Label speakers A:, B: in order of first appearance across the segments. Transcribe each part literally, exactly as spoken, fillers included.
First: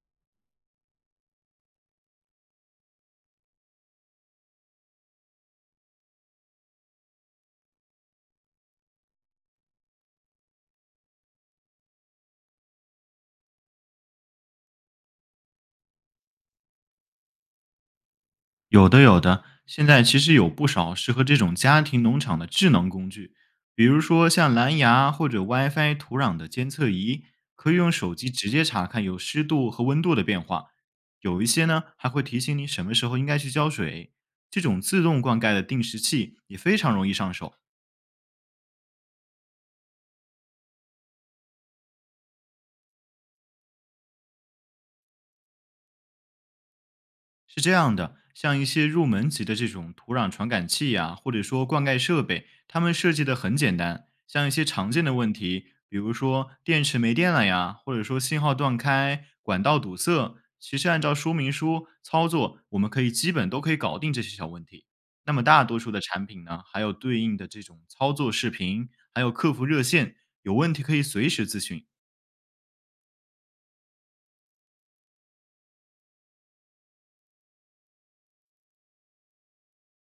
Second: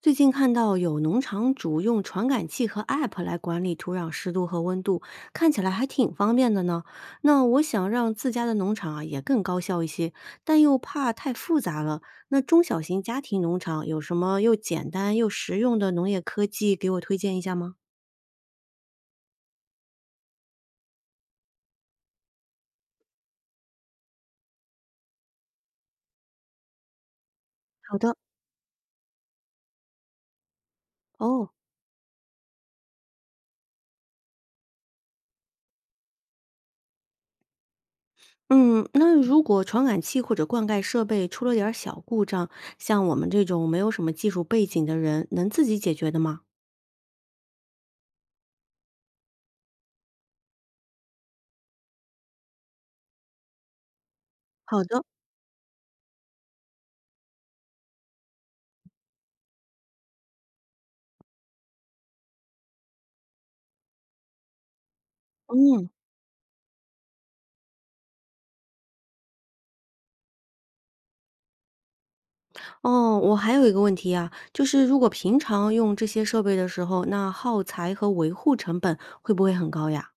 A: 最近看到有农场主用传感器和 App 来管理土壤湿度和温度，看起来还挺方便的呢。那我想让自家的农场啊也更高效一些，但又怕太复杂了。那中小型家庭农场有什么又简单又实用的农业科技给我推荐一下吗？
B: 有的，有的。现在其实有不少适合这种家庭农场的智能工具，比如说像蓝牙或者 W i Fi 土壤的监测仪，可以用
A: 好
B: 手
A: 的，
B: 机直接查看有湿度和温度的变化。有一
A: 哦，
B: 些呢还会提醒你什么时候应该去浇水。这种自动灌溉的定时器也非常容易上手。
A: 嗯，那如果传感器或者灌溉设备出了点儿小故障，像我们这种没有什么技术背景的人，能自己解决的吗？
B: 是这样的，像一些入门级的这种土壤传感器呀、或者说灌溉设备，它们设计的很简单。像一些
A: 好
B: 常
A: 的，
B: 见的问题，比如说电池没电了呀，或者说信号断开、管道堵塞，其实按照说明书操作，我们可以基本都可以搞定这些小问题。那么大多
A: 嗯。
B: 数的产品呢，还有对应的这种操作视频，还有客服热线，有问题可以随时咨询。
A: 哦，我还有一个问题啊，就是如果平常用这些设备的时候，那耗材和维护成本会不会很高呀？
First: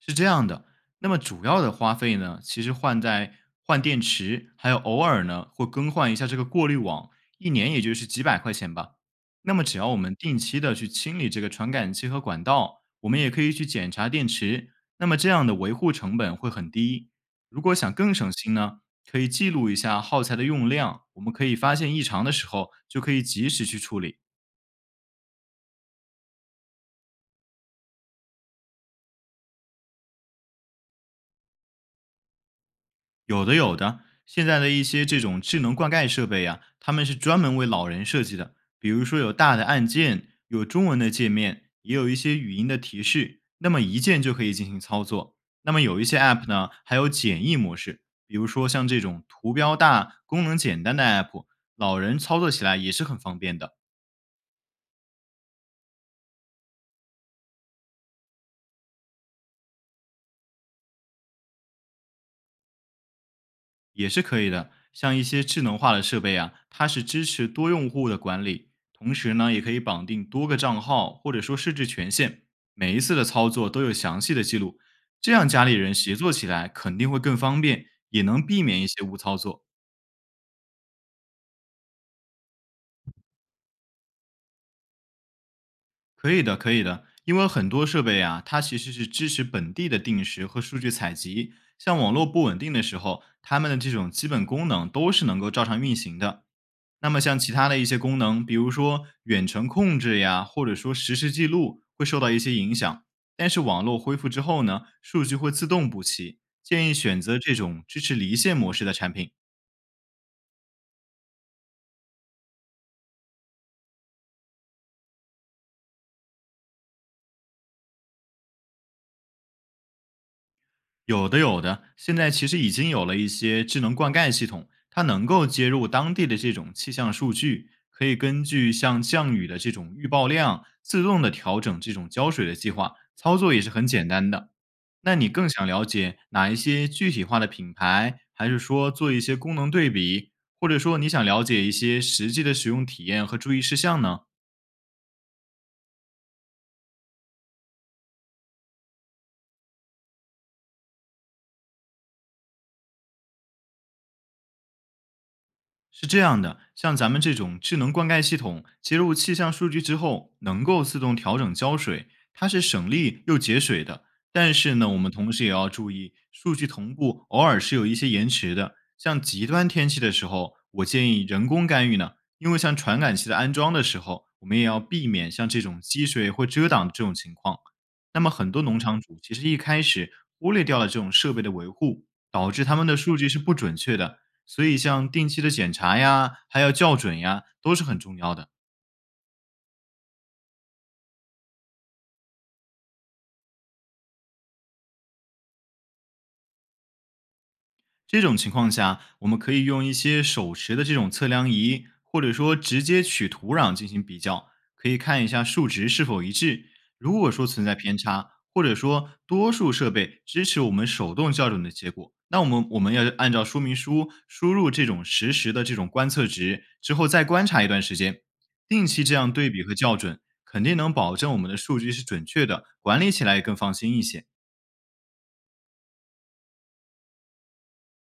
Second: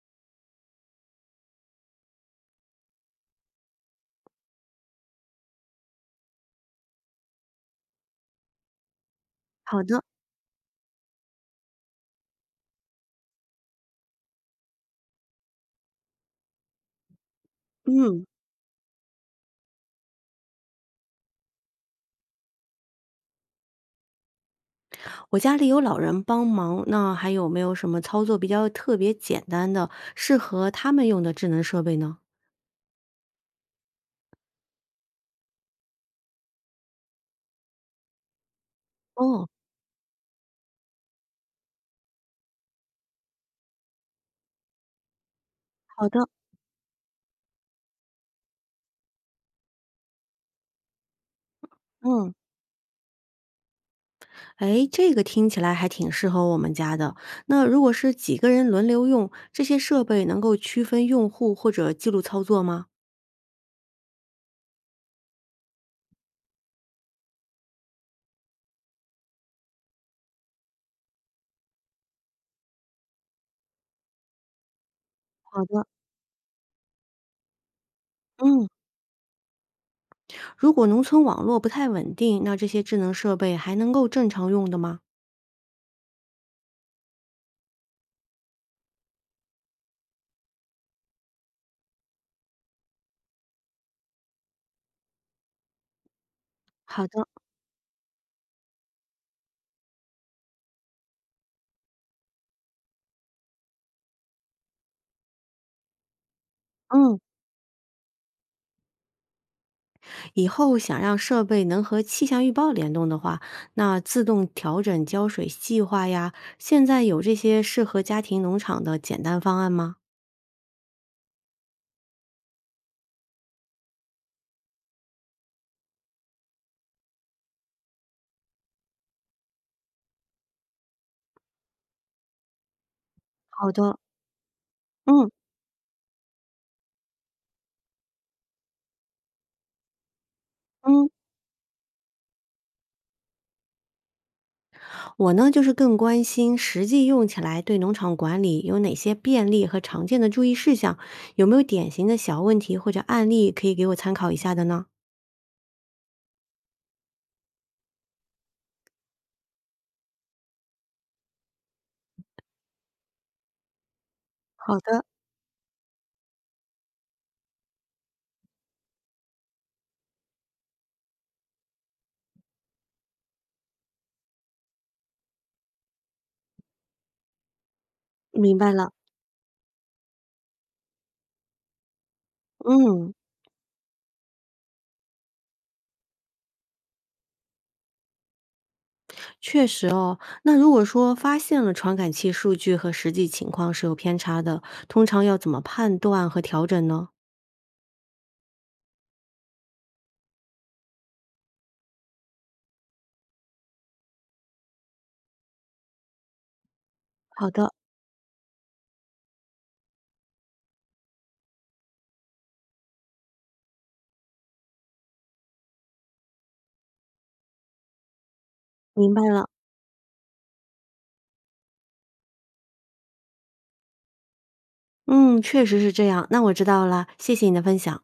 B: 是这样的，那么主要的花费呢，其实换在换电池，还有偶尔呢会更换一下这个过滤网，一年也就是几百块钱吧。那么只
A: 好
B: 要我
A: 的，
B: 们定期的去清理这个传感器和管道，我们也可以去检查电池，那么这样的维护成本会很低。如果想更
A: 嗯，
B: 省心呢，可以记录一下耗材的用量，我们可以发现异常的时候就可以及时去处理。
A: 我家里有老人帮忙，那还有没有什么操作比较特别简单的，适合他们用的智能设备呢？
B: 有的有的，现在的一些这种智能灌溉设备呀、他们是专门为老人设计的。比如说有
A: 哦，
B: 大的按键，有中文的界面，也有一些语音的提示，那么一键就可以进行操作。那么有一
A: 好
B: 些
A: 的，
B: App 呢，还有简易模式，比如说像这种图标大、功能简单的 App，老人
A: 嗯，
B: 操作起来也是很方便的。
A: 哎，这个听起来还挺适合我们家的。那如果是几个人轮流用，这些设备能够区分用户或者记录操作吗？
B: 也是可以的。像一些智能化的设备啊，它是支持多用户的管理，同时呢，也可以绑定多个账号或者说设置权限，每一次的操作都有详细的记录，这样
A: 好
B: 家里
A: 的，
B: 人协作起来肯定会更方便，也能避
A: 嗯。
B: 免一些误操作。
A: 如果农村网络不太稳定，那这些智能设备还能够正常用的吗？
B: 可以的，可以的，因为很多设备啊，它其实是支持本地的定时和数据采集。像网络不稳定的时候，它们的这种基本功能都是能够照常运行的。
A: 好
B: 那么
A: 的，
B: 像其他的一些功能，比如说远程控制呀，或者说实时记录，会受到一些影响。但是网络恢复之后呢，数据会自动补齐。建议
A: 嗯，
B: 选择这种支持离线模式的产品。
A: 以后想让设备能和气象预报联动的话，那自动调整浇水计划呀，现在有这些适合家庭农场的简单方案吗？
B: 有的，有的。现在其实已经有了一些智能灌溉系统，它能够接入当地的这种气象数据，可以根据像降雨的这种预报量，自动的调整这种浇水的计划，操作也是
A: 好
B: 很
A: 的，
B: 简单的。那你
A: 嗯
B: 更想了解哪一些具体化的品牌，还是说做一些功能对比，或者说
A: 嗯，
B: 你想了解一些实际的使用体验和注意事项呢？
A: 我呢就是更关心实际用起来对农场管理有哪些便利和常见的注意事项，有没有典型的小问题或者案例可以给我参考一下的呢？
B: 是这样的，像咱们这种智能灌溉系统，接入气象数据之后，能够自动调整浇水，它是省力又节水的。但是
A: 好
B: 呢，我
A: 的，
B: 们同时也要注意，数据同步偶尔是有一些延迟的。像极端天气的时候，我建议人工干预呢，因为像传感器的安装的时候，我们也要避免像这种积水或遮挡的这种情况。那么很
A: 明
B: 多
A: 白
B: 农
A: 了，
B: 场主其实一开始忽略掉了这种设备的维护，导致他们的
A: 嗯。
B: 数据是不准确的，所以像定期的检查呀，还有校准呀，都是很重要的。
A: 确实哦，那如果说发现了传感器数据和实际情况是有偏差的，通常要怎么判断和调整呢？
B: 这种情况下，我们可以用一些手持的这种测量仪，或者说直接取土壤进行比较，可以看一下数值是否一致。如果说
A: 好
B: 存
A: 的，
B: 在偏差，或者说多数设备支持我们手动校准的结果，那我们我们要按照说明书输入这种实时的这种观测值，之后再观察一段时间，定期
A: 明
B: 这
A: 白
B: 样
A: 了。
B: 对比和校准，肯定能保证我们的数据是准确的，管理起来也更放心一些。
A: 嗯，确实是这样。那我知道了，谢谢你的分享。